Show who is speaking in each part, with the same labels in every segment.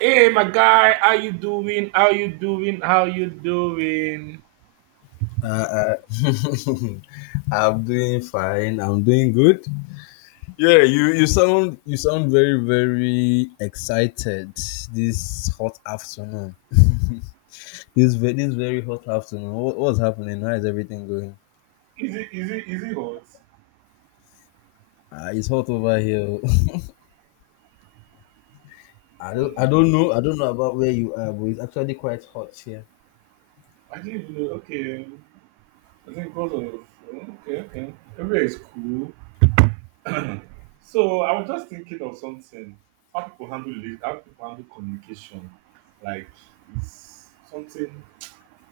Speaker 1: Hey, my guy, how you doing? How you doing? How you doing?
Speaker 2: Uh, uh, I'm doing fine. I'm doing good. Yeah, you sound you sound very excited this hot afternoon. This very hot afternoon. What's happening? How is everything going?
Speaker 1: Is it hot?
Speaker 2: It's hot over here. Oh.
Speaker 1: Hmm.
Speaker 2: I don't know about where you are, but it's actually quite hot here.
Speaker 1: I didn't even know. Okay, I think because of okay, everywhere is cool. So I was just thinking of something. How people handle it? How people handle communication? Like it's something.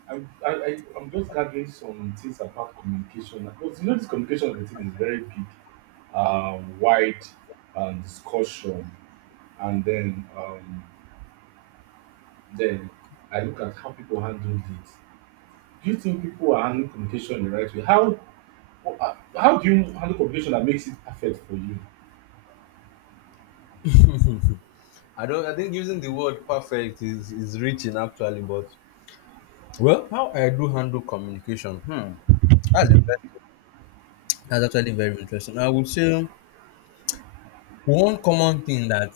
Speaker 1: I, I'm just gathering some things about communication because you know this communication of the thing is very big, wide discussion. And then I look at how people handle it. Do you think people are handling communication the right way? How how do you handle communication that makes it perfect for you?
Speaker 2: I don't I think using the word perfect is reaching actually, but well, how I do handle communication? Hmm, that's interesting. That's actually very interesting. I would say one common thing that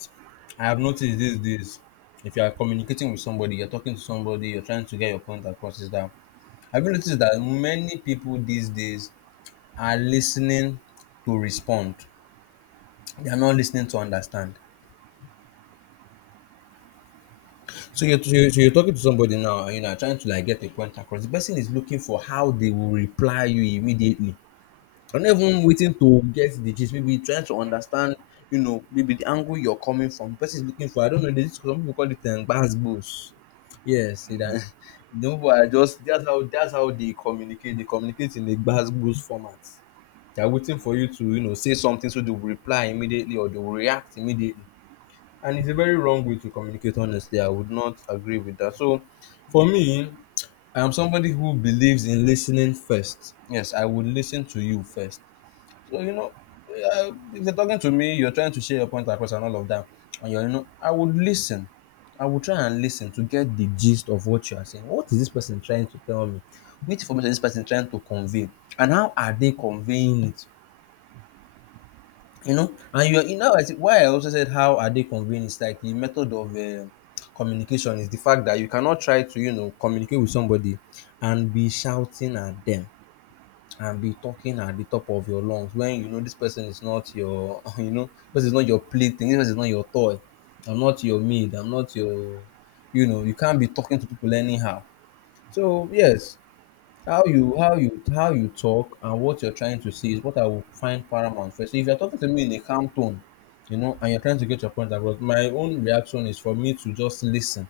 Speaker 2: I have noticed these days, if you are communicating with somebody, you're talking to somebody, you're trying to get your point across, is that I've noticed that many people these days are listening to respond. They are not listening to understand. So you're talking to somebody now, and you know, trying to like get a point across. The person is looking for how they will reply you immediately. I'm not even waiting to get the gist. Maybe trying to understand, you know, maybe the angle you're coming from. Person is looking for. I don't know. There's some people call it bass boost. Yes, see that. The people are just that's how they communicate. They communicate in a bass boost format. They are waiting for you to you know say something so they will reply immediately or they will react immediately. And it's a very wrong way to communicate. Honestly, I would not agree with that. So, for me, I am somebody who believes in listening first. Yes, I would listen to you first so, you know, if they're talking to me, you're trying to share your point across and all of that, and you're, you know, I would listen. I would try and listen to get the gist of what you are saying. What is this person trying to tell me? Which information is this person trying to convey? And how are they conveying it? You know, and you're, you know, why I also said how are they conveying is like the method of communication is the fact that you cannot try to, you know, communicate with somebody and be shouting at them and be talking at the top of your lungs when you know this person is not your you know this is not your plaything, this person is not your toy. I'm not your maid, I'm not your, you know, you can't be talking to people anyhow. So yes, how you talk and what you're trying to say is what I will find paramount first. So if you're talking to me in a calm tone, you know, and you're trying to get your point across, my own reaction is for me to just listen.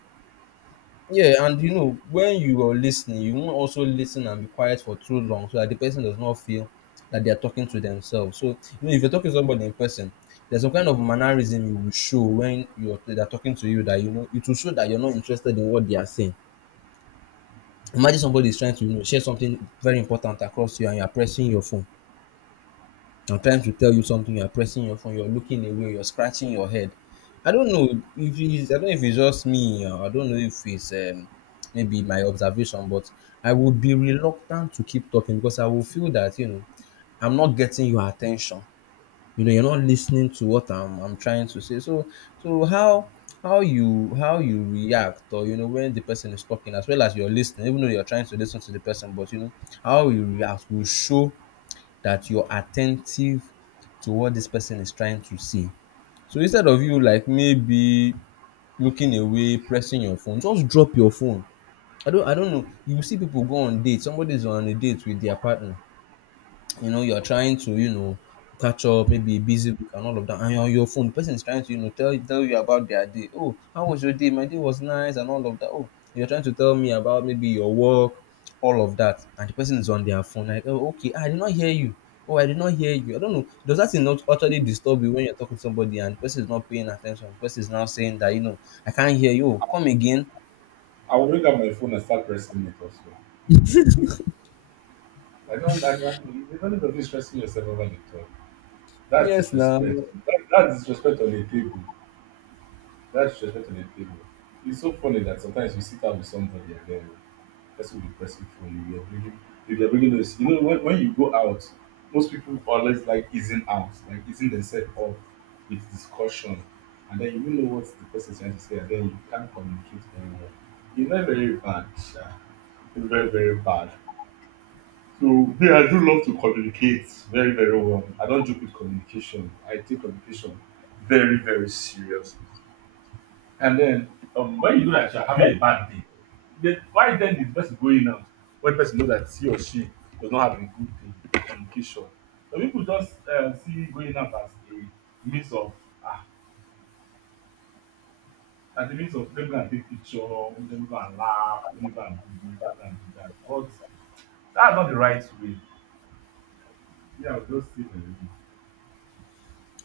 Speaker 2: Yeah, and you know, when you are listening, you won't also listen and be quiet for too long so that the person does not feel that they are talking to themselves. So, you know, if you're talking to somebody in person, there's some kind of mannerism you will show when you're they're talking to you that you know it will show that you're not interested in what they are saying. Imagine somebody is trying to you know share something very important across you and you're pressing your phone. I'm trying to tell you something, you're pressing your phone, you're looking away, you're scratching your head. I don't know I don't know if it's just me, or I don't know if it's maybe my observation, but I would be reluctant to keep talking because I will feel that, you know, I'm not getting your attention. You know, you're not listening to what I'm trying to say. So, so how how you react, or you know, when the person is talking, as well as you're listening, even though you're trying to listen to the person, but you know, how you react will show that you're attentive to what this person is trying to say. So instead of you like maybe looking away, pressing your phone, just drop your phone. I don't know. You see people go on dates. Somebody's on a date with their partner. You know, you're trying to you know catch up maybe a busy week and all of that, and you're on your phone. The person is trying to you know tell you about their day. Oh, how was your day? My day was nice and all of that. Oh, you're trying to tell me about maybe your work, all of that, and the person is on their phone like, oh, okay, I did not hear you. Oh, I did not hear you. I don't know, does that thing not utterly disturb you when you're talking to somebody and the person is not paying attention? The person is now saying that, you know, I can't hear you. Oh, come again.
Speaker 1: I will bring out my phone and start pressing it also. I don't, you don't need be stressing yourself over the talk. That's
Speaker 2: Yes, now.
Speaker 1: disrespect. That's disrespect on the table. That's disrespect on the table. It's so funny that sometimes you sit down with somebody, and then person will be pressing for you. You're bringing those. You know, when you go out, most people always like easing out, like easing themselves off with discussion, and then you don't know what the person is trying to say, and then you can't communicate very well. It's very very bad, sha. It's very very bad. So me, I do love to communicate very very well. I don't joke with communication. I take communication very very serious. And then when you know that you are having a bad day, then why then is the person going out when the person know that he or she does not have a good day communication? Some people just see going out as a means of ah as a means of let me go and take picture, let me go and laugh, let me go and do this, let me go and do that. But that's not the right way. Me, I would just say my way.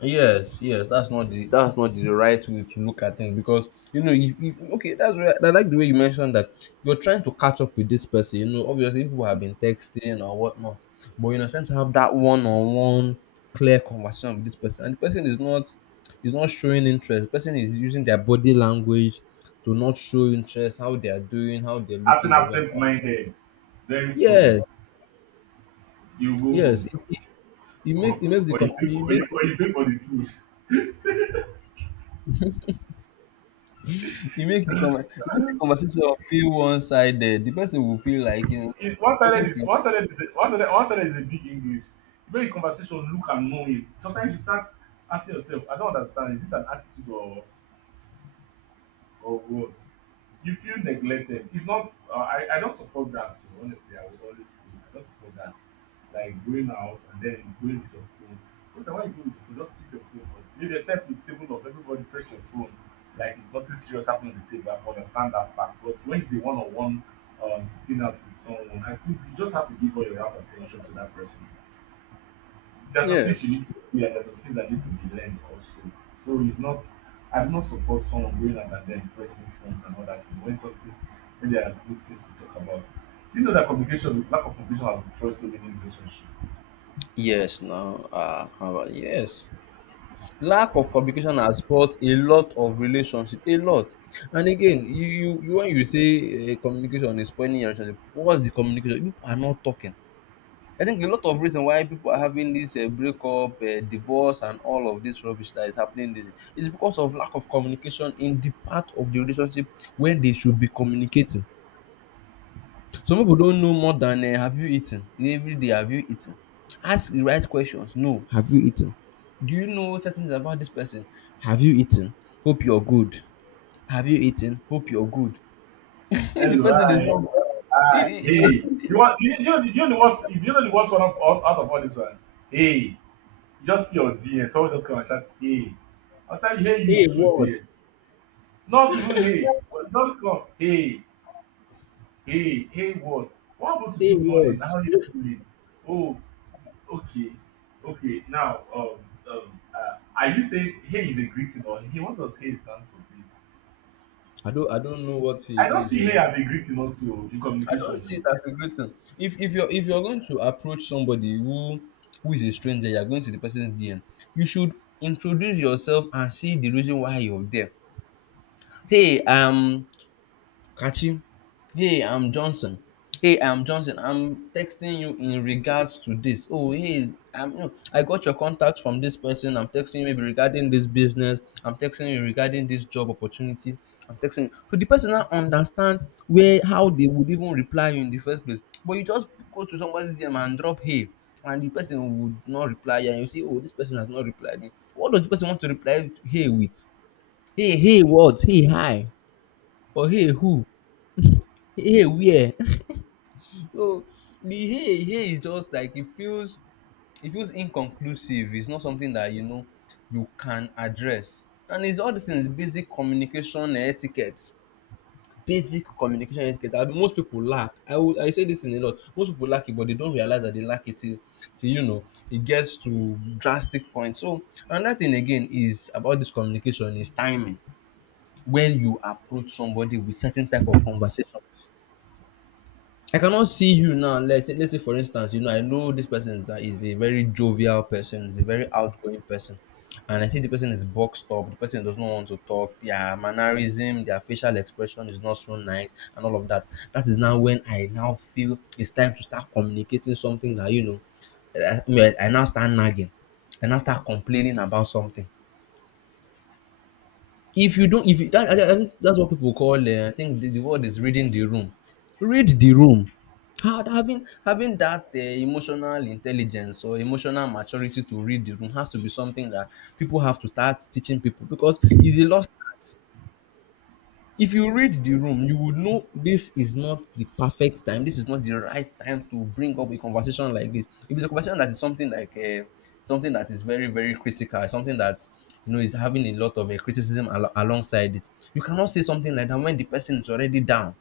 Speaker 2: Yes, that's not the right way to look at things, because you know you, you, okay, that's where I like the way you mentioned that you're trying to catch up with this person. You know, obviously people have been texting or whatnot, but you're trying to have that one-on-one clear conversation with this person, and the person is not showing interest. The person is using their body language to not show interest, how they are doing, how they're
Speaker 1: Acting
Speaker 2: looking away, and all.
Speaker 1: absent-minded, very funny.
Speaker 2: Yes,
Speaker 1: You go
Speaker 2: yes,
Speaker 1: home
Speaker 2: it, it, it makes
Speaker 1: or, or you pay for or or you pay for the food.
Speaker 2: it makes the conver it makes the conversation feel one-sided. The person will feel like, you know,
Speaker 1: It,
Speaker 2: I'm talking to you.
Speaker 1: one-sided is a big English. During the conversation, look and know him. Sometimes you start asking yourself, I don't understand. Is this an attitude or of what? You feel neglected. It's not I don't support that too, honestly. I will always say I don't support that, like going out and then going with your phone. Most of why you go with your phone, just keep your phone on, leave yourself with stable of everybody press your phone like it's nothing serious happening on the table. I understand that part, but when it's a one-on-one sitting out with someone, I think you just have to give all your heart and ten tion to that person. There are some things you
Speaker 2: Yes.
Speaker 1: need to, yeah, there are some things that need to be learned also. So it's not, I do not support someone going out and then pressing phones and all that thing when something, when there are good things to talk about. Do you know that communication, lack of communication has destroyed so many relationships?
Speaker 2: Yes, now, ah, how about yes. Lack of communication has spoilt a lot of relationship, a lot. And again, you when you say, eh, communication is spoiling your relationship, what's the communication? People are not talking. I think a lot of reason why people are having this, eh, breakup, eh, divorce and all of this rubbish that is happening. This is because of lack of communication in the part of the relationship when they should be communicating. Some people don't know more than have you eaten? Everyday have you eaten? Ask the right questions. No, have you eaten? Do you know certain things about this person? Have you eaten? Hope you're good. Have you eaten? Hope you're good. If the
Speaker 1: Hello,
Speaker 2: person is
Speaker 1: hi.
Speaker 2: not good, hey
Speaker 1: Hey. You want you know the worst, you know the worst one of all out of all this one? Hey. You just see your DM, someone just come and chat, hey. After you, hey you too,
Speaker 2: what?
Speaker 1: dear. Not even hey, but just come, hey. Hey, hey, what? What about to
Speaker 2: Hey
Speaker 1: good morning?
Speaker 2: what?
Speaker 1: How are you doing? Oh, okay, okay. Now, are you saying hey is a greeting or hey? What does hey stand for, please?
Speaker 2: I don't know what
Speaker 1: I don't
Speaker 2: he is.
Speaker 1: see hey
Speaker 2: Oh,
Speaker 1: as a greeting also in
Speaker 2: I don't see it
Speaker 1: communication.
Speaker 2: as a good thing. If you're going to approach somebody who is a stranger, you're going to the person's DM, you should introduce yourself and see the reason why you're there. Hey, Kachi. Hey, I'm Johnson. Hey, I'm Johnson. I'm texting you in regards to this. Oh, hey, no, I got your contact from this person. I'm texting you maybe regarding this business. I'm texting you regarding this job opportunity. I'm texting you. So the person now understands where how they would even reply you in the first place. But you just go to somebody's DM and drop hey, and the person would not reply you, and you see, oh, this person has not replied me. What does the person want to reply hey with? Hey, hey, what? Hey, hi, or hey who, hey where? So the hey hey is just like it feels inconclusive. It's not something that you know you can address. And it's all these things, basic communication etiquette, basic communication etiquette that most people lack. I will I say this in a lot, most people lack it, but they don't realize that they lack it till you know it gets to drastic point. So another thing again is about this communication is timing. When you approach somebody with certain type of conversation I cannot see you now. Let's say, for instance, you know, I know this person is a very jovial person, is a very outgoing person, and I see the person is boxed up. The person does not want to talk. Their mannerism, their facial expression is not so nice, and all of that. That is now when I now feel it's time to start communicating something that you know. I mean, I now start nagging. I now start complaining about something if you don't if you, that, I, think that's what people call I think the word is reading the room. Read the room. Having that emotional intelligence or emotional maturity to read the room has to be something that people have to start teaching people, because it's a lost art. If you read the room, you would know this is not the perfect time, this is not the right time to bring up a conversation like this. If it's a conversation that is something like something that is very very critical, something that you know is having a lot of criticism alongside it, you cannot say something like that when the person is already down.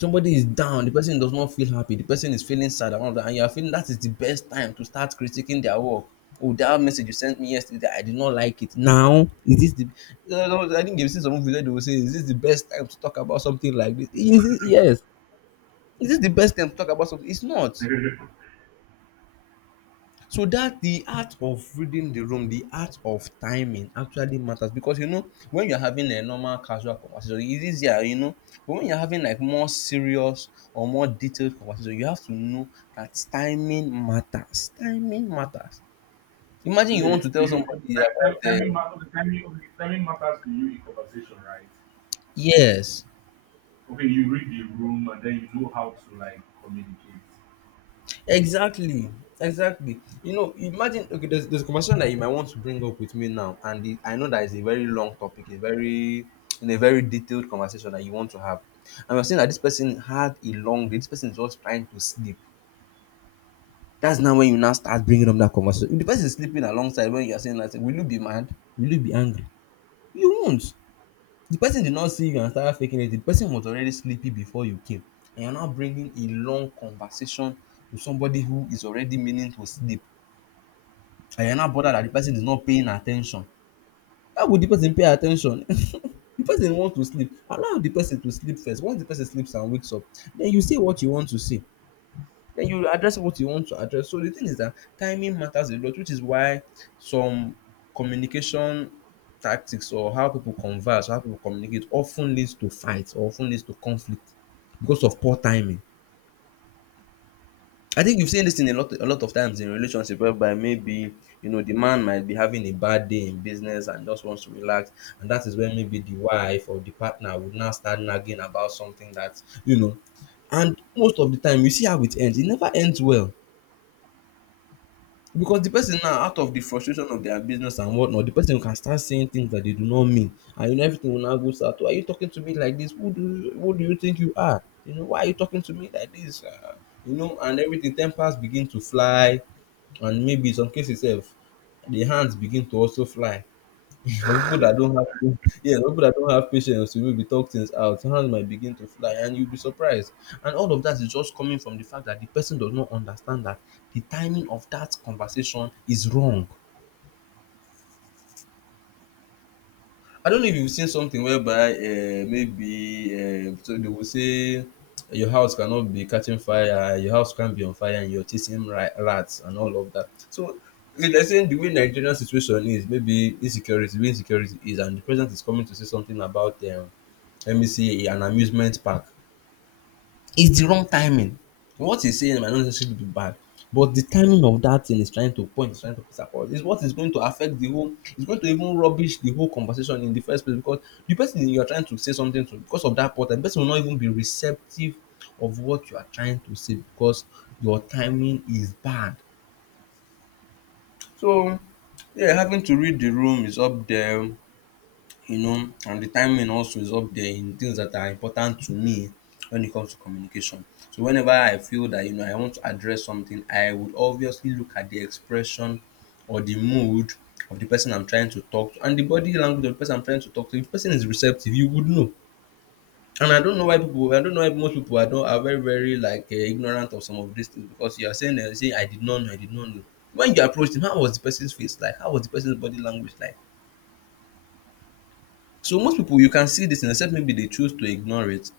Speaker 2: Somebody is down, the person does not feel happy, the person is feeling sad, and all of that, and you are feeling that is the best time to start critiquing their work. "Oh, that message you sent me yesterday, I did not like it." Now, is this the— No, no, no, I think you've seen some video, they will say, "Is this the best time to talk about something like this? Is this—" Yes? Is this the best time to talk about something? It's not.
Speaker 1: Eh.
Speaker 2: So that the art of reading the room, the art of timing actually matters, because you know when you're having a normal casual conversation, it's easier, you know. But when you're having like more serious or more detailed conversation, you have to know that timing matters. Timing matters. Imagine you want
Speaker 1: Okay,
Speaker 2: to
Speaker 1: to
Speaker 2: tell
Speaker 1: you, okay,
Speaker 2: somebody about
Speaker 1: timing matters. Okay, timing, okay, timing matters to you in conversation, right?
Speaker 2: yes,
Speaker 1: Okay, you read the room and then you know how to like communicate.
Speaker 2: exactly, exactly. You know, imagine, okay, there's a conversation that you might want to bring up with me now, and the— I know that is a very long topic, a very— in a very detailed conversation that you want to have. And we're saying that this person had a long day, this person is just trying to sleep. That's now when you now start bringing up that conversation. If the person is sleeping alongside when you're saying that, will you be mad? Will you be angry? You won't. The person did not see you and started faking it. The person was already sleepy before you came. And you're now bringing a long conversation to somebody who is already meaning to sleep, and you're not bothered that the person is not paying attention. How would the person pay attention? The person wants to sleep. Allow the person to sleep first. Once the person sleeps and wakes up, then you say what you want to say. Then you address what you want to address. So the thing is that timing matters a lot, which is why some communication tactics, or how people converse, how people communicate, often leads to fights, often leads to conflict because of poor timing. I think you've seen this in a lot of times in relationship, whereby maybe, you know, the man might be having a bad day in business and just wants to relax, and that is when maybe the wife or the partner would now start nagging about something that you know. And most of the time, you see how it ends. It never ends well, because the person, now out of the frustration of their business and whatnot, the person can start saying things that they do not mean, and you know everything will now go south. "Why are you talking to me like this? Who do you think you are? You know, why are you talking to me like this?" You know, and everything, tempers begin to fly. And maybe some cases sef, the hands begin to also fly. For people that don't have pa— yes, for people that don't have patience to maybe talk things out, hand might begin to fly and you'll be surprised. And all of that is just coming from the fact that the person does not understand that the timing of that conversation is wrong. I don't know if you've seen something whereby maybe so they will say your house cannot be catching fire, your house can't be on fire, and you're chasing rats and all of that. So if they're saying the way Nigerian situation is, maybe insecurity, the way insecurity is, and the president is coming to say something about let me see, an amusement park. It's the wrong timing. What he's saying might not necessarily be bad, but the timing of that thing is trying to point, is trying to piss across. It's what is going to affect the whole— it's going to even rubbish the whole conversation in the first place, because the person you're trying to say something to, because of that part, the person will not even be receptive of what you are trying to say, because your timing is bad. So, yeah, having to read the room is up there, you know, and the timing also is up there in things that are important to me when it comes to communication. So whenever I feel that you know I want to address something, I would obviously look at the expression or the mood of the person I'm trying to talk to, and the body language of the person I'm trying to talk to. If the person is receptive, you would know. And I don't know why people— I don't know why most people are— don't— are very, very like ignorant of some of these things, because you are saying, "I did not know, I did not know." When you approached him, how was the person's face like? How was the person's body language like? So most people you can see this. things, except maybe they choose to ignore it.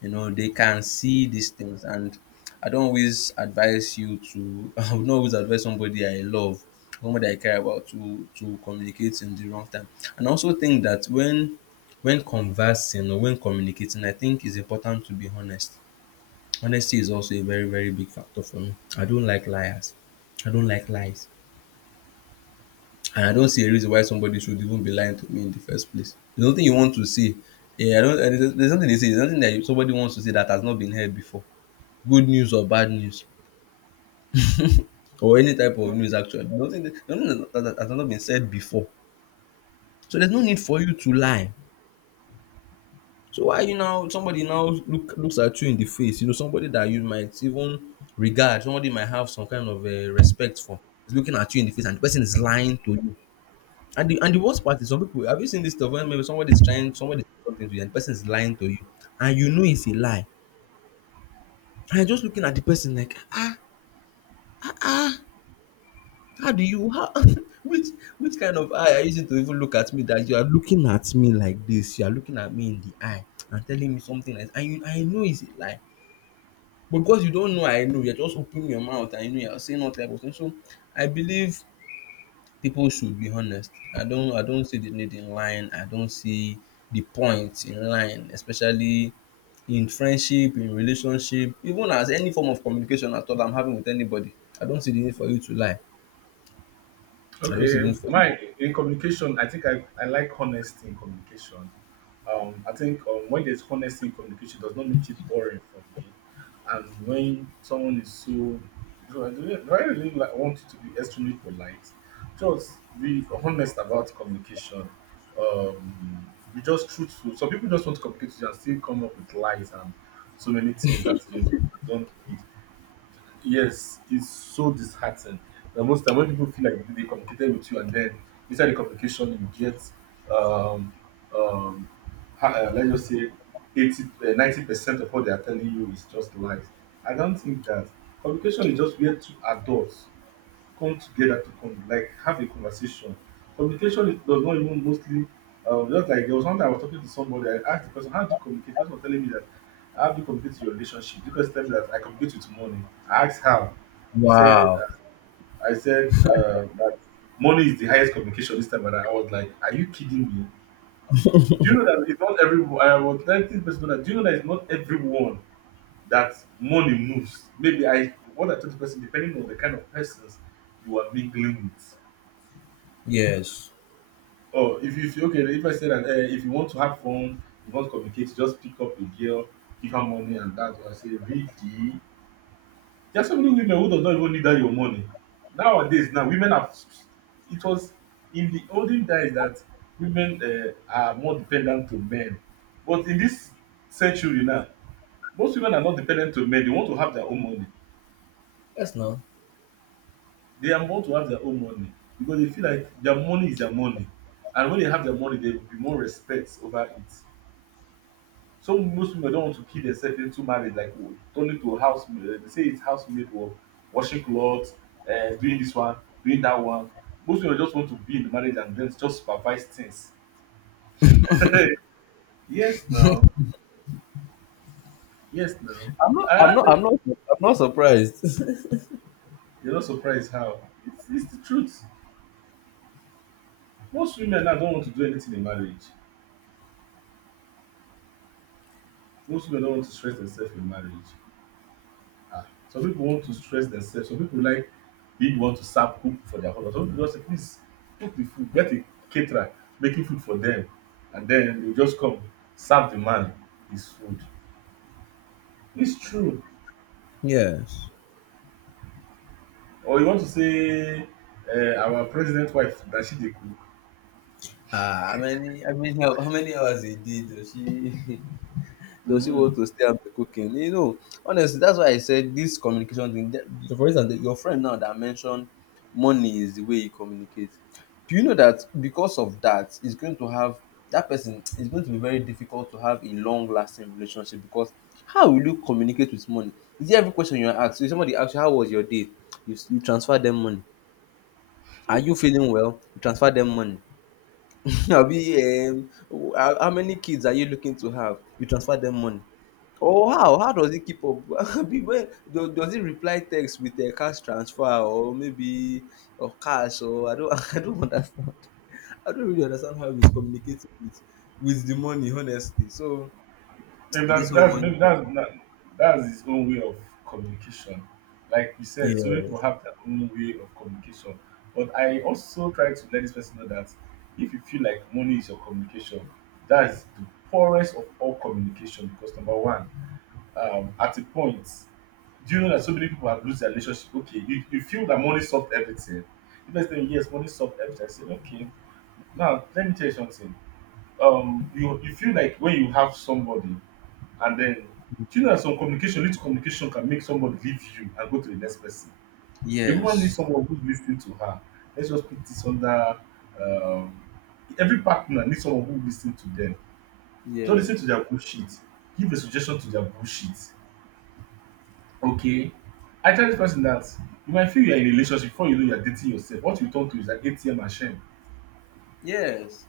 Speaker 2: You know, they can see these things, and I don't always advise you to— I would not always advise somebody I love, somebody I care about, to communicate in the wrong time. And I also think that when— when conversing or when communicating, I think it's important to be honest. Honesty is also a very, very big factor for me. I don't like liars. I don't like lies. And I don't see a reason why somebody should even be lying to me in the first place. There's nothing you want to see. Yeah, I don't. And there's nothing they say. There's nothing that you— somebody wants to say that has not been heard before. Good news or bad news, or any type of news actually. There's nothing— that— there's nothing that that has not been said before. So there's no need for you to lie. So why you now— somebody now looks at you in the face? You know somebody that you might even regard, somebody might have some kind of respect for, is looking at you in the face and the person is lying to you. And the worst part is, some people— have you seen this stuff when maybe somebody is trying— somebody says something to you and the person is lying to you, and you know it's a lie. And you're just looking at the person like, ah, ah, ah, how do you— how— which— which kind of eye are you using to even look at me, that you are looking at me like this, you are looking at me in the eye and telling me something, like— and you— I know it's a lie. But because you don't know I know, you're just opening your mouth and you know you're saying all type of things. So I believe people should be honest. I don't see the need in lying. I don't see the point in lying, especially in friendship, in relationship, even as any form of communication at all I'm having with anybody. I don't see the need for you to lie. I don't see
Speaker 1: Okay,
Speaker 2: the need for you.
Speaker 1: my in communication, I think I like honesty in communication. I think when there's honesty in communication, it does not make it boring for me. And when someone is so, do I really like, want it to be extremely polite? Just be honest about communication. Be just truthful. Some people just want to communicate with you and still come up with lies and so many things that you don't need. Yes, it's so disheartening. The most time when people feel like they communicated with you, and then inside the communication you get, um, um, let's just say, 80, 90% of what they are telling you is just lies. I don't think that communication is just where two adults come together to con like have a conversation. Communication is- does not even mostly just like, there was one time I was talking to somebody, I asked the person, how do you communicate? The person was telling me that how do you communicate with your relationship? The person told me that I communicate with money. I asked how. He said
Speaker 2: Wow.
Speaker 1: I said that money is the highest communication this time, and I was like, are you kidding me? Do you know that it's not everyone? I was telling this person that do you know that it's not everyone that money moves? Maybe I, what I told the person depending on the kind of persons you are mingling with.
Speaker 2: Yes.
Speaker 1: Oh, if you feel okay, if I say that if you want to have fun, you want to communicate, just pick up a girl, give her money, and that's why I say, really? There are so many women who does not even need that your money. Nowadays, now women have. It was in the olden days that women are more dependent to men, but in this century now, most women are not dependent to men. They want to have their own money.
Speaker 2: Yes, no.
Speaker 1: They are want to have their own money because they feel like their money is their money, and when they have their money, they will be more respect over it. Some most women don't want to kill themselves into marriage like turning to house maid, dey say it's house maid work, washing clothes, doing this one, doing that one. Most women just want to be in the marriage and then just supervise things. Yes now, yes now.
Speaker 2: I'm not I'm
Speaker 1: I,
Speaker 2: not I'm not I'm not surprised.
Speaker 1: you're not surprised how? It's the truth. Most women now don't want to do anything in marriage. Most women don't want to stress themselves in marriage. Ah, some people want to stress themselves. Some people like being want to serve cook for their husband. Some people just say, please cook the food, get a caterer, making food for them, and then they just come serve the man his food. It's true.
Speaker 2: Yes.
Speaker 1: Or you want to say our president wife that she dey cook.
Speaker 2: Ah, how many hours a day does she— does she
Speaker 1: Mm,
Speaker 2: want to stay and be cooking? You know, honestly, that's why I said this communication thing. For instance, your friend now that mentioned money is the way you communicate. Do you know that because of that, it's going to have— that person is going to be very difficult to have a long lasting relationship, because how will you communicate with money? Is it every question you are asked? If somebody asks you, "How was your day?" You— you transfer them money. "Are you feeling well?" You transfer them money. Abi, how many kids are you looking to have? You transfer them money. Oh, how? How does he keep up? Well, does he reply text with a cash transfer, or maybe, or cash, or I don't— I don't understand. I don't really understand how he's communicating with— with the money, honestly. So
Speaker 1: maybe
Speaker 2: this whole
Speaker 1: that's
Speaker 2: money.
Speaker 1: maybe that's not, that's his own way of communication. Like you said, so
Speaker 2: Yes.
Speaker 1: people have their own way of communication. But I also try to let this person know that if you feel like money is your communication, that is the poorest of all communication. Because number one, at a point, do you know that so many people have lost their relationship? Okay, you feel that money solved everything. You just say yes, money solved everything. I say okay. Now let me tell you something. You feel like when you have somebody and then, do you know that some communication, little communication can make somebody leave you and go to the next person? A woman needs
Speaker 2: Yes.
Speaker 1: someone who's listening to her. Let's just put this under. Um, every partner needs someone who listens to them. Don't listen to
Speaker 2: Yes.
Speaker 1: their bullshit. Give a suggestion to their bullshit. Okay. I tell this person that you might feel you're in a relationship before you know you're dating yourself. What you turn to is an ATM machine.
Speaker 2: Yes.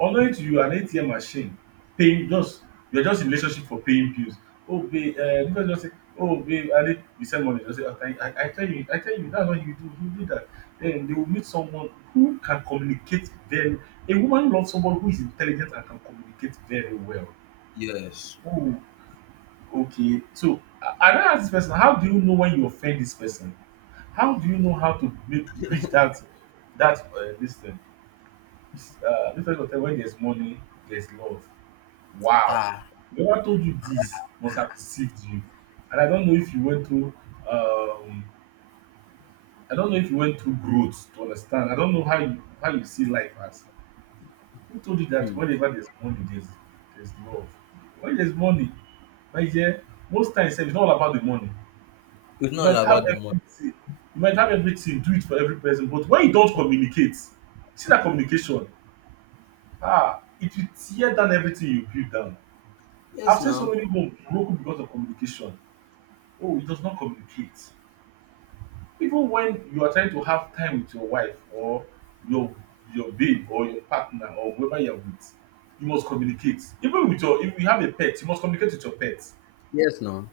Speaker 1: Unknowing to you, an ATM machine paying just, you're just in relationship for paying bills. Oh babe, because just say, oh babe, I need you send money. Just say, "Ah, thank- I tell you, that's what you do. You do that. Then they will meet someone who can communicate very. A woman loves someone who is intelligent and can communicate very well.
Speaker 2: Yes.
Speaker 1: Oh, okay. So I don't ask this person, how do you know when you offend this person? How do you know how to make bridge that this thing? It's, uh, this person will tell when there's money, there's love. Wow!
Speaker 2: Ah.
Speaker 1: No one told you this, must have deceived you. And I don't know if you went through um, I don't know if you went through growth to understand. I don't know how you see life as. Who told you that
Speaker 2: Hmm.
Speaker 1: whenever there's money there's love? When there's money, my dear, most times sef, it's not all about the money.
Speaker 2: It's
Speaker 1: You
Speaker 2: not
Speaker 1: might
Speaker 2: all
Speaker 1: have
Speaker 2: about the money.
Speaker 1: everything. You might have everything, do it for every person, but when you don't communicate, see that communication, it will tear down everything you build down. I've
Speaker 2: Yes,
Speaker 1: seen so
Speaker 2: now.
Speaker 1: many homes broken because of communication. Oh, it does not communicate. Even when you are trying to have time with your wife or your your babe or your partner or whoever you are with, you must communicate. Even with your if you have a pet, you must communicate with your pet.
Speaker 2: Yes, now.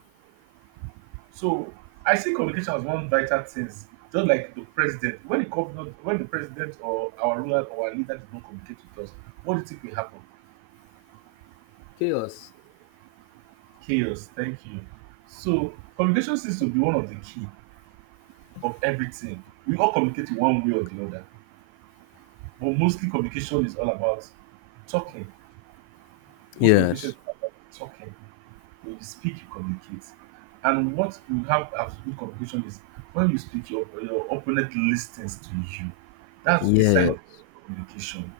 Speaker 1: So I see communication as one vital thing. Just like the president, when the governor, when the president or our ruler or our leader did not communicate with us, what do you think will happen?
Speaker 2: Chaos.
Speaker 1: Chaos. Thank you. So communication seems to be one of the key of everything. We all communicate in one way or the other. But mostly communication is all about talking. Most communication is
Speaker 2: Yes.
Speaker 1: all about talking. When you speak, you communicate. And what you have as good communication is when you speak, your opponent listens to you. That's a sign of
Speaker 2: Yes.
Speaker 1: communication.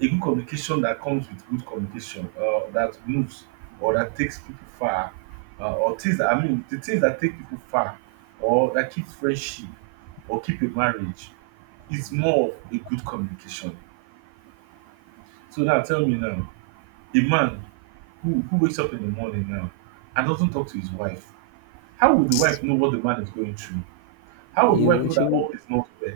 Speaker 1: A good communication that comes with good communication, that moves or that takes people far, or things that, I mean, the things that take people far, or that keep friendship, or keep a marriage, is more of a good communication. So now tell me now, a man who wakes up in the morning now and doesn't talk to his wife, how would the wife know what the man is going through? How would the
Speaker 2: He
Speaker 1: wife know
Speaker 2: would, she
Speaker 1: that
Speaker 2: would.
Speaker 1: all is not well?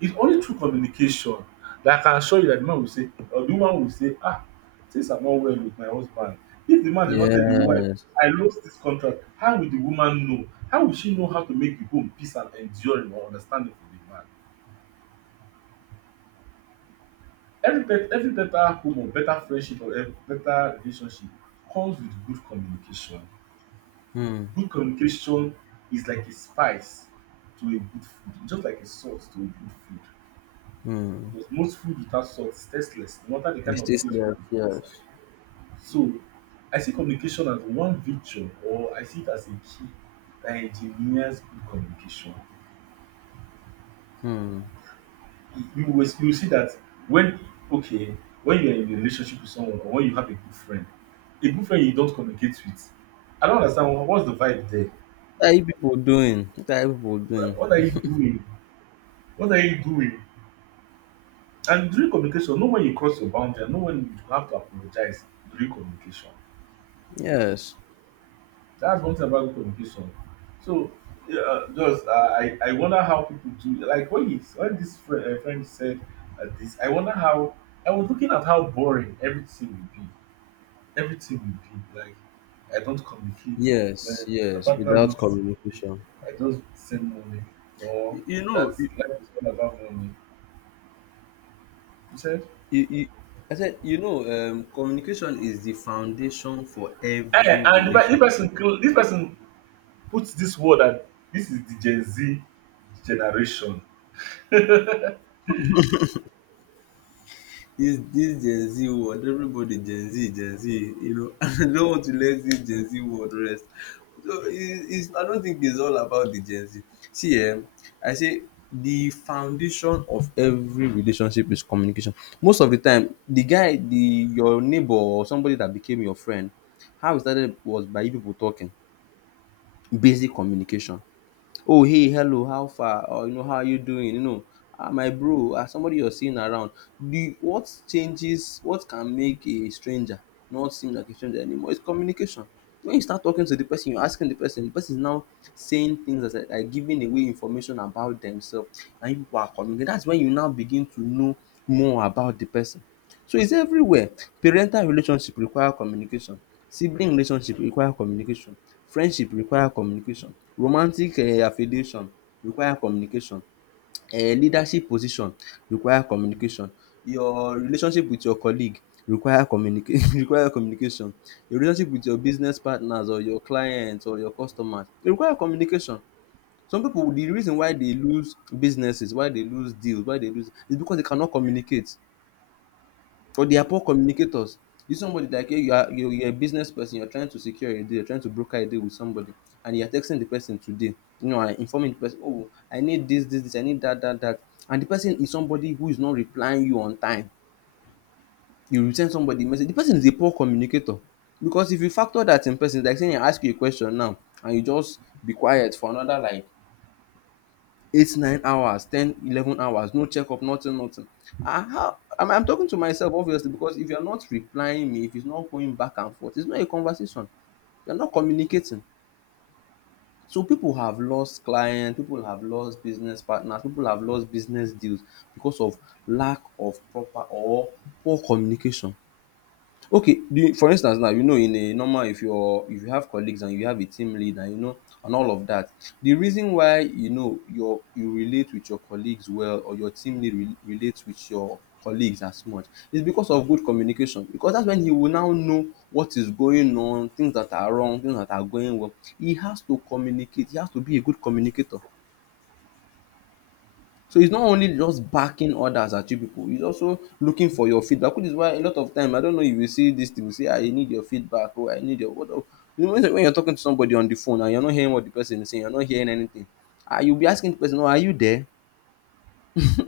Speaker 1: It's only through communication that I can assure you that the man will say, or the woman will say, ah, things are not well with my husband. If the man did not tell the wife,
Speaker 2: Yes.
Speaker 1: I lost this contract, how will the woman know? How will she know how to make the home peace and enduring or understanding for the man? Every, bet- every better home or better friendship or ev- better relationship comes with good communication.
Speaker 2: Hmm.
Speaker 1: Good communication is like a spice to a good food, just like a salt to a good food.
Speaker 2: Hmm.
Speaker 1: Because most food without salt is tasteless, no matter the kind
Speaker 2: It's
Speaker 1: of
Speaker 2: still
Speaker 1: things you want
Speaker 2: slaves,
Speaker 1: to put inside.
Speaker 2: yes.
Speaker 1: So I see communication as one virtue, or I see it as a key that engineers good communication.
Speaker 2: Hmm.
Speaker 1: You you will see that when okay, when you're in a relationship with someone or when you have a good friend you don't communicate with. I don't understand wha- what's the vibe there.
Speaker 2: What are you people doing? What are you people doing?
Speaker 1: What are you doing? What are you doing? And during communication, know when you cross your boundary and know when you have to apologize during communication.
Speaker 2: Yes,
Speaker 1: That's one thing about good communication. So, yeah, just I wonder how people do like when he when this friend, friend said this. I wonder how I was looking at how boring everything will be. Everything will be like I don't communicate. My
Speaker 2: yes,
Speaker 1: the
Speaker 2: yes.
Speaker 1: partner
Speaker 2: Without
Speaker 1: wants money.
Speaker 2: communication,
Speaker 1: I just send money or
Speaker 2: You
Speaker 1: that
Speaker 2: know, you,
Speaker 1: life is all about money. You said.
Speaker 2: you, you- I said, you know, communication is the foundation for
Speaker 1: Eh,
Speaker 2: every
Speaker 1: and the, pe- this
Speaker 2: relationship.
Speaker 1: person, cl- this person put this word that this is the Gen Z generation.
Speaker 2: This Gen Z world, everybody Gen Z, Gen Z, you know, I don't want to let this Gen Z world rest. So it's, it's I don't think it's all about the Gen Z. See, I say the foundation of every relationship is communication. Most of the time, the guy, the your neighbor or somebody that became your friend, how it started was by you people talking, basic communication. "Oh, hey, hello, how far?" Or you know, "How are you doing?" You know, "Ah, my bro, ah, somebody you're seeing around." The what changes, what can make a stranger not seem like a stranger anymore is communication. When you start talking to the person, you're asking the person is now saying things that are giving away information about themselves, and you people are communicating. That's when you now begin to know more about the person. So it's everywhere. Parental relationship require communication, sibling relationship require communication, friendship require communication, romantic affiliation require communication, leadership position require communication, your relationship with your colleague require communica require communication, your relationship with your business partners or your clients or your customers e require communication. Some pipu the reason why they lose businesses, why they lose deals, why they lose is because they cannot communicate. But they are poor communicators. If somebody like you, you're a business person, you're trying to secure a deal, you're trying to broker a deal with somebody and you're texting the person today, you know, and informing the person, "Oh, I need this, this, this, I need that, that, that." And the person is somebody who is not replying you on time. You will send somebody message. The person is a poor communicator because if you factor that in person, it's like saying I ask you a question now and you just be quiet for another like 8 9 hours 10 11 hours, no checkup, nothing, nothing. Ah, how I'm talking to myself, obviously, because if you're not replying me, if it's not going back and forth, it's not a conversation, you're not communicating. So people have lost clients, people have lost business partners, people have lost business deals because of lack of proper or poor communication. Okay, the for instance now, you know, in a normal if you're if you have colleagues and you have a team leader, you know, and all of that, the reason why you know your you relate with your colleagues well or your team lead re relates with your colleagues as much is because of good communication, because that's when he will now know what is going on, things that are wrong, things that are going well. He has to communicate, he has to be a good communicator. So it's not only just backing others at you people. It's also looking for your feedback, which is why a lot of time, I don't know if you see this thing, you say, "I need your feedback," or "I need your what the-" you know, when you're talking to somebody on the phone and you're not hearing what the person is saying, you're not hearing anything, ah, you'll be asking the person, "Oh, are you there?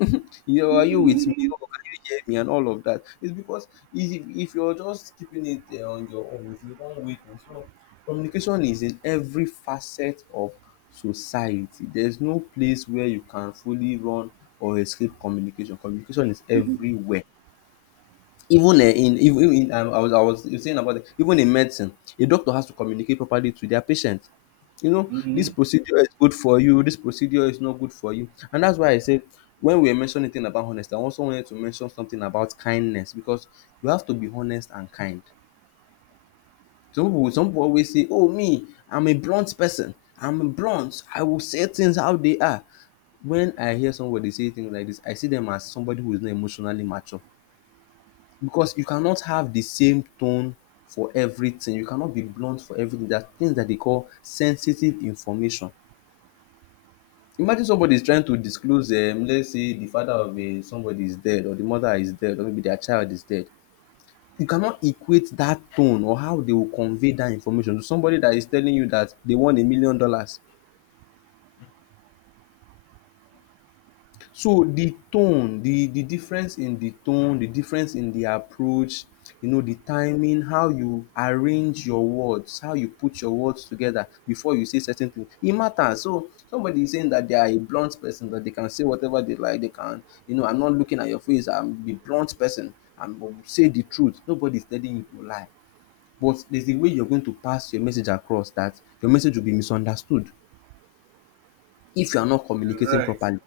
Speaker 2: you are you with me? Or can you hear me?" And all of that. It's because if you're just keeping it on your own, if you one way thing. So communication is in every facet of society. There's no place where you can fully run or escape communication. Communication is everywhere. Even in even in I was saying about it, even in medicine, a doctor has to communicate properly to their patient. You know, "This
Speaker 1: Mm-hmm.
Speaker 2: procedure is good for you, this procedure is not good for you." And that's why I said when we were mentioning thing about honesty, I also wanted to mention something about kindness, because you have to be honest and kind. Some people always say, "Oh, me, I'm a blunt person, I'm blunt, I will say things how they are." When I hear somebody say things like this, I see them as somebody who is not emotionally mature, because you cannot have the same tone for everything. You cannot be blunt for everything. There are things that they call sensitive information. Imagine somebody is trying to disclose let's say the father of somebody is dead or the mother is dead or maybe their child is dead. You cannot equate that tone or how they will convey that information to somebody that is telling you that they won $1 million. So the tone, the difference in the tone, the difference in the approach, you know, the timing, how you arrange your words, how you put your words together before you say certain thing, e matters. So somebody is saying that they are a blunt person, that they can say whatever they like, they can, you know, "I'm not looking at your face, I'm a blunt person, I'm going to say the truth." Nobody's telling you to lie. But there's a way you're going to pass your message across that your message will be misunderstood if you are not
Speaker 1: You're
Speaker 2: communicating
Speaker 1: right.
Speaker 2: properly.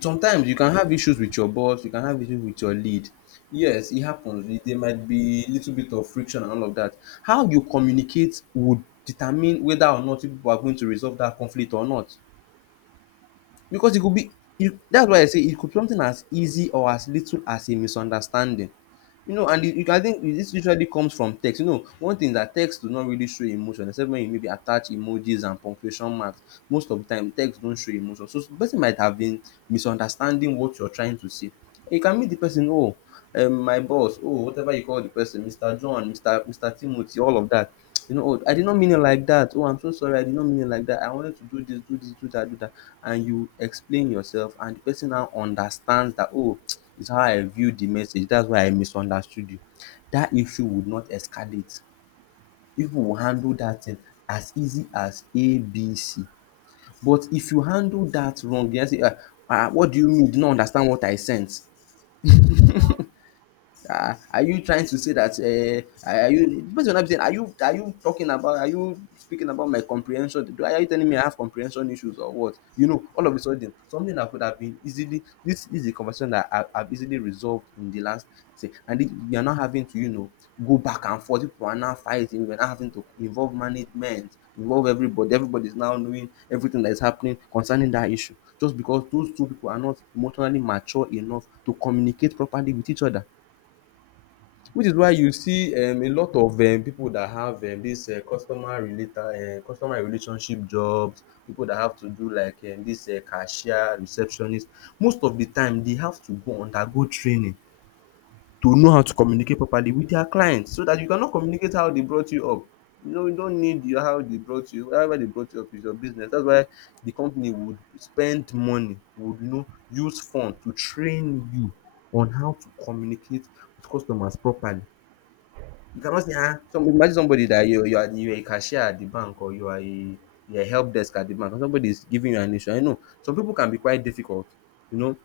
Speaker 2: Sometimes you can have issues with your boss, you can have issues with your lead. Yes, it happens. There might be a little bit of friction and all of that. How you communicate would determine whether or not you people are going to resolve that conflict or not. Because e could be you, that's why I say it could be something as easy or as little as a misunderstanding. You know, and I think this usually comes from text. You know, one thing is that text do not really show emotion except when you maybe attach emojis and punctuation marks. Most of the time text don't show emotion, so the person might have been misunderstanding what you're trying to say. You can meet the person, "Oh, my boss," oh, whatever you call the person, Mr. John, Mr. Timothy, all of that. You know, "Oh, I did not mean it like that. Oh, I'm so sorry. I did not mean it like that. I wanted to do this, do this, do that, do that." And you explain yourself, and the person now understands that, "Oh, it's how I viewed the message. That's why I misunderstood you." That issue would not escalate. People will handle that thing as easy as ABC. But if you handle that wrong, you now say, "Ah, ah, what do you mean you did not understand what I sent? Are you trying to say that are you? Are you I'm saying, are you talking about are you speaking about my comprehension? Do Are you telling me I have comprehension issues or what?" You know, all of a sudden something that could have been easily this is a conversation that I have easily resolved in the last say, and it, we are not having to, you know, go back and forth, people are now fighting, we're now having to involve management, involve everybody, everybody is now knowing everything that is happening concerning that issue just because those two people are not emotionally mature enough to communicate properly with each other. Which is why you see a lot of people that have this customer related customer relationship jobs, people that have to do like this cashier, receptionist, most of the time they have to go undergo training to know how to communicate properly with their clients. So that you cannot communicate how they brought you up. You no you no need your- how they brought you However they brought you up is your business. That's why the company would spend money, would you know, use fund to train you on how to communicate with customers properly. You cannot say, ah, some, imagine somebody that you are a cashier at the bank or you are a help desk at the bank and somebody is giving you an issue. I know some people can be quite difficult. You know,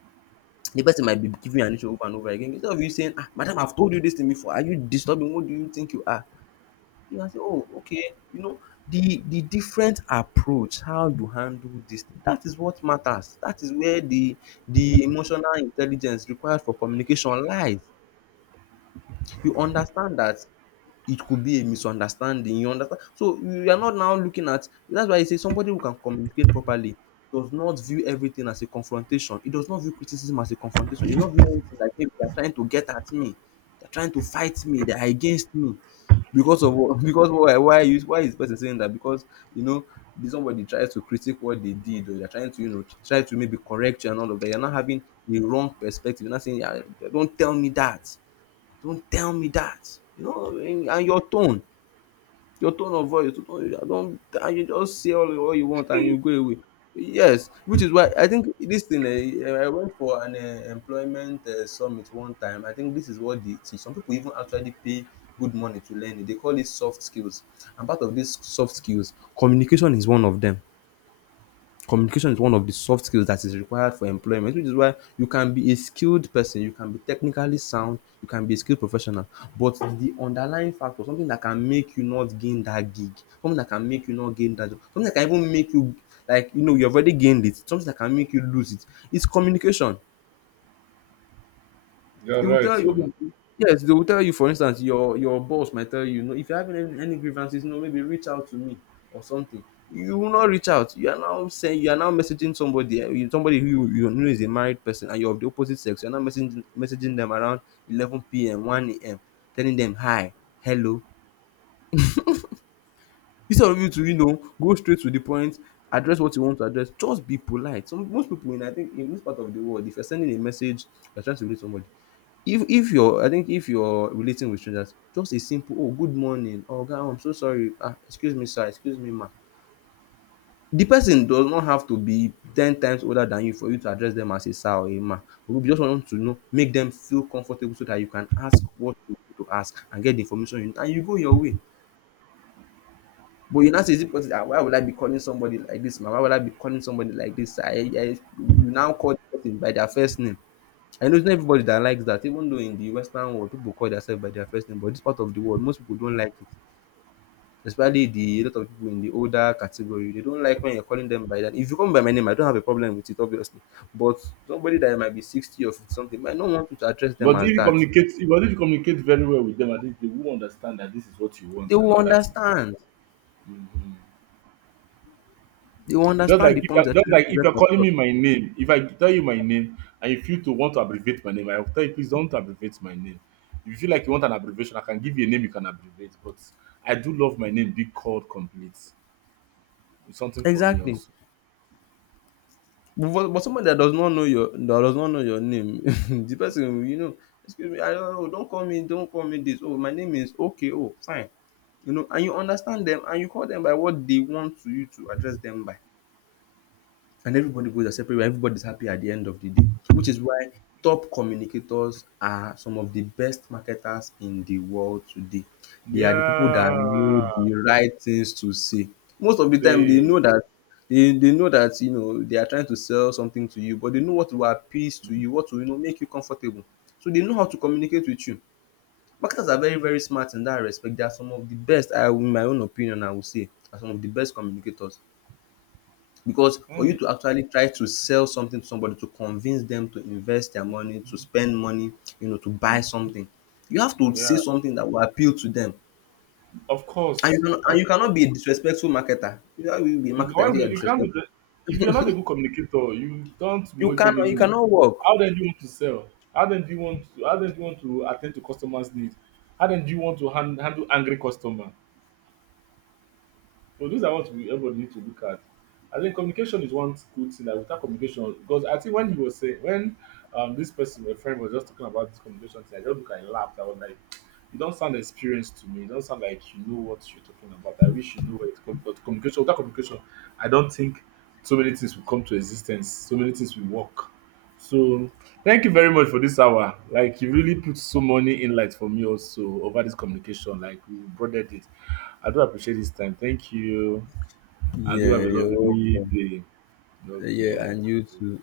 Speaker 2: the person might be giving you an issue over and over again. Instead of you saying, "Ah, madam, I've told you this thing before. Are you disturbing? What do you think you are?" You can say, "Oh, okay." You know, the different approach, how you handle this thing. That is what matters. That is where the emotional intelligence required for communication lies. You understand that it could be a misunderstanding, you understand, so you are not now looking at that's why I say somebody who can communicate properly does not view everything as a confrontation. It does not view criticism as a confrontation. He not view anything like maybe they are trying to get at me, they are trying to fight me, they are against me. Because of what? Because why? Why is person saying that? Because you know did somebody tries to critique what they did, or they're trying to, try to maybe correct you and all of that? You're not having a wrong perspective. You're not saying, yeah, don't tell me that. Don't tell me that. And your tone of voice, your tone, I don't, and you just say all what you want and you go away. Yes, which is why I think this thing. I went for an employment summit one time. I think this is what they teach. Some people even actually pay good money to learn it. They call it soft skills, and part of these soft skills, communication is one of them. Communication is one of the soft skills that is required for employment, which is why you can be a skilled person, you can be technically sound, you can be a skilled professional, but the underlying factor, something that can make you not gain that gig, something that can make you not gain that job, something that can even make you, like, you've already gained it, something that can make you lose it, is communication.
Speaker 1: You're
Speaker 2: They will
Speaker 1: right.
Speaker 2: tell you,
Speaker 1: So.
Speaker 2: okay, yes, they will tell you, for instance, your boss might tell you, no, if you're having any grievances, no, maybe reach out to me or something. You will not reach out. You are now saying you are now messaging somebody, eh, you- somebody who you, you know is a married person and you're of the opposite sex. You're now messaging them around 11 p.m., 1 a.m., telling them hi, hello. Instead of you to go straight to the point, address what you want to address. Just be polite. Some most people in, I think, in this part of the world, if you're sending a message, you're trying to reach somebody. If you're, I think if you're relating with strangers, just a simple oh good morning or oga so sorry, excuse me sir, excuse me ma. The person does not have to be 10 times older than you for you to address them as a sir or a ma. You just want to know make dem feel comfortable so dat you can ask what you need to ask and get the information you need and you go your way. But you now say is it possible, why would I be calling somebody like dis ma, why would I be calling somebody like dis sir, you now call the person by their first name. I know it's not everybody that likes that, even though in the Western world people call themselves by their first name, but this part of the world, most people don't like it. Especially the lot of people in the older category, they don't like when you're calling them by that. If you call me by my name, I don't have a problem with it, obviously. But somebody that might be 60 or 50 something might not want you to address them
Speaker 1: But if
Speaker 2: as
Speaker 1: you
Speaker 2: that.
Speaker 1: communicate, but if you communicate very well with them, at least they will understand that this is what you
Speaker 2: They
Speaker 1: want and
Speaker 2: will
Speaker 1: all that things.
Speaker 2: understand.
Speaker 1: Mm-hmm.
Speaker 2: They will
Speaker 1: Just
Speaker 2: understand
Speaker 1: like
Speaker 2: the
Speaker 1: if you're,
Speaker 2: point you're
Speaker 1: just
Speaker 2: trying
Speaker 1: like
Speaker 2: to
Speaker 1: if you're
Speaker 2: get
Speaker 1: calling me
Speaker 2: across.
Speaker 1: my name, if I tell you my name and you feel to want to abbreviate my name, I will tell you please don't abbreviate my name. If you feel like you want an abbreviation, I can give you a name you can abbreviate. But I do love my name being called complete. It's something for me
Speaker 2: Exactly.
Speaker 1: also.
Speaker 2: But, for- but somebody that does not know your that does not know your name, the person will, excuse me, I don't know, don't call me this. Oh, my name is okay, oh, fine. And you understand them and you call them by what they want to you to address them by, and everybody goes their separate way, everybody's happy at the end of the day, which is why top communicators are some of the best marketers in the world today. They are the people that know
Speaker 1: Yeah.
Speaker 2: the right things to say most of the time. They
Speaker 1: See,
Speaker 2: know that they know that, they are trying to sell something to you, but they know what will appease to you, what will, make you comfortable, so they know how to communicate with you. Marketers are very smart in that respect. They are some of the best, I, in my own opinion, I would say are some of the best communicators, because for you
Speaker 1: mm,
Speaker 2: to actually try to sell something to somebody, to convince them to invest their money, to spend money, to buy
Speaker 1: mm,
Speaker 2: something, you have to
Speaker 1: yeah,
Speaker 2: say something that will appeal to them.
Speaker 1: of
Speaker 2: And you
Speaker 1: course,
Speaker 2: cannot and
Speaker 1: of
Speaker 2: you cannot
Speaker 1: course.
Speaker 2: be a disrespectful marketer. You know you be a marketer and say you are
Speaker 1: You can't be
Speaker 2: disrespectful.
Speaker 1: the, if you're not a good communicator, you don't make any
Speaker 2: You
Speaker 1: move.
Speaker 2: cannot work.
Speaker 1: How then do you want to sell? How then do you want to, how then do you want to attend to customers' needs? How then do you want to hand, handle angry customer? So these are what we everybody need to look at. I think communication is one good thing that without communication, because I think when he was saying when this person, my friend, was just talking about this communication thing, I just look and laughed. I was like, you don't sound experienced to me. You don't sound like you know what you're talking about. I wish you know it. Com- but communication without communication, I don't think so many things will come to existence. So many things will work. So thank you very much for this hour. Like you really put so many insights for me also over this communication. Like we broadened it. I do appreciate this time. Thank you. And do have
Speaker 2: Yeah,
Speaker 1: a
Speaker 2: you're
Speaker 1: lovely
Speaker 2: welcome.
Speaker 1: day.
Speaker 2: Yeah,
Speaker 1: Okay.
Speaker 2: and you too.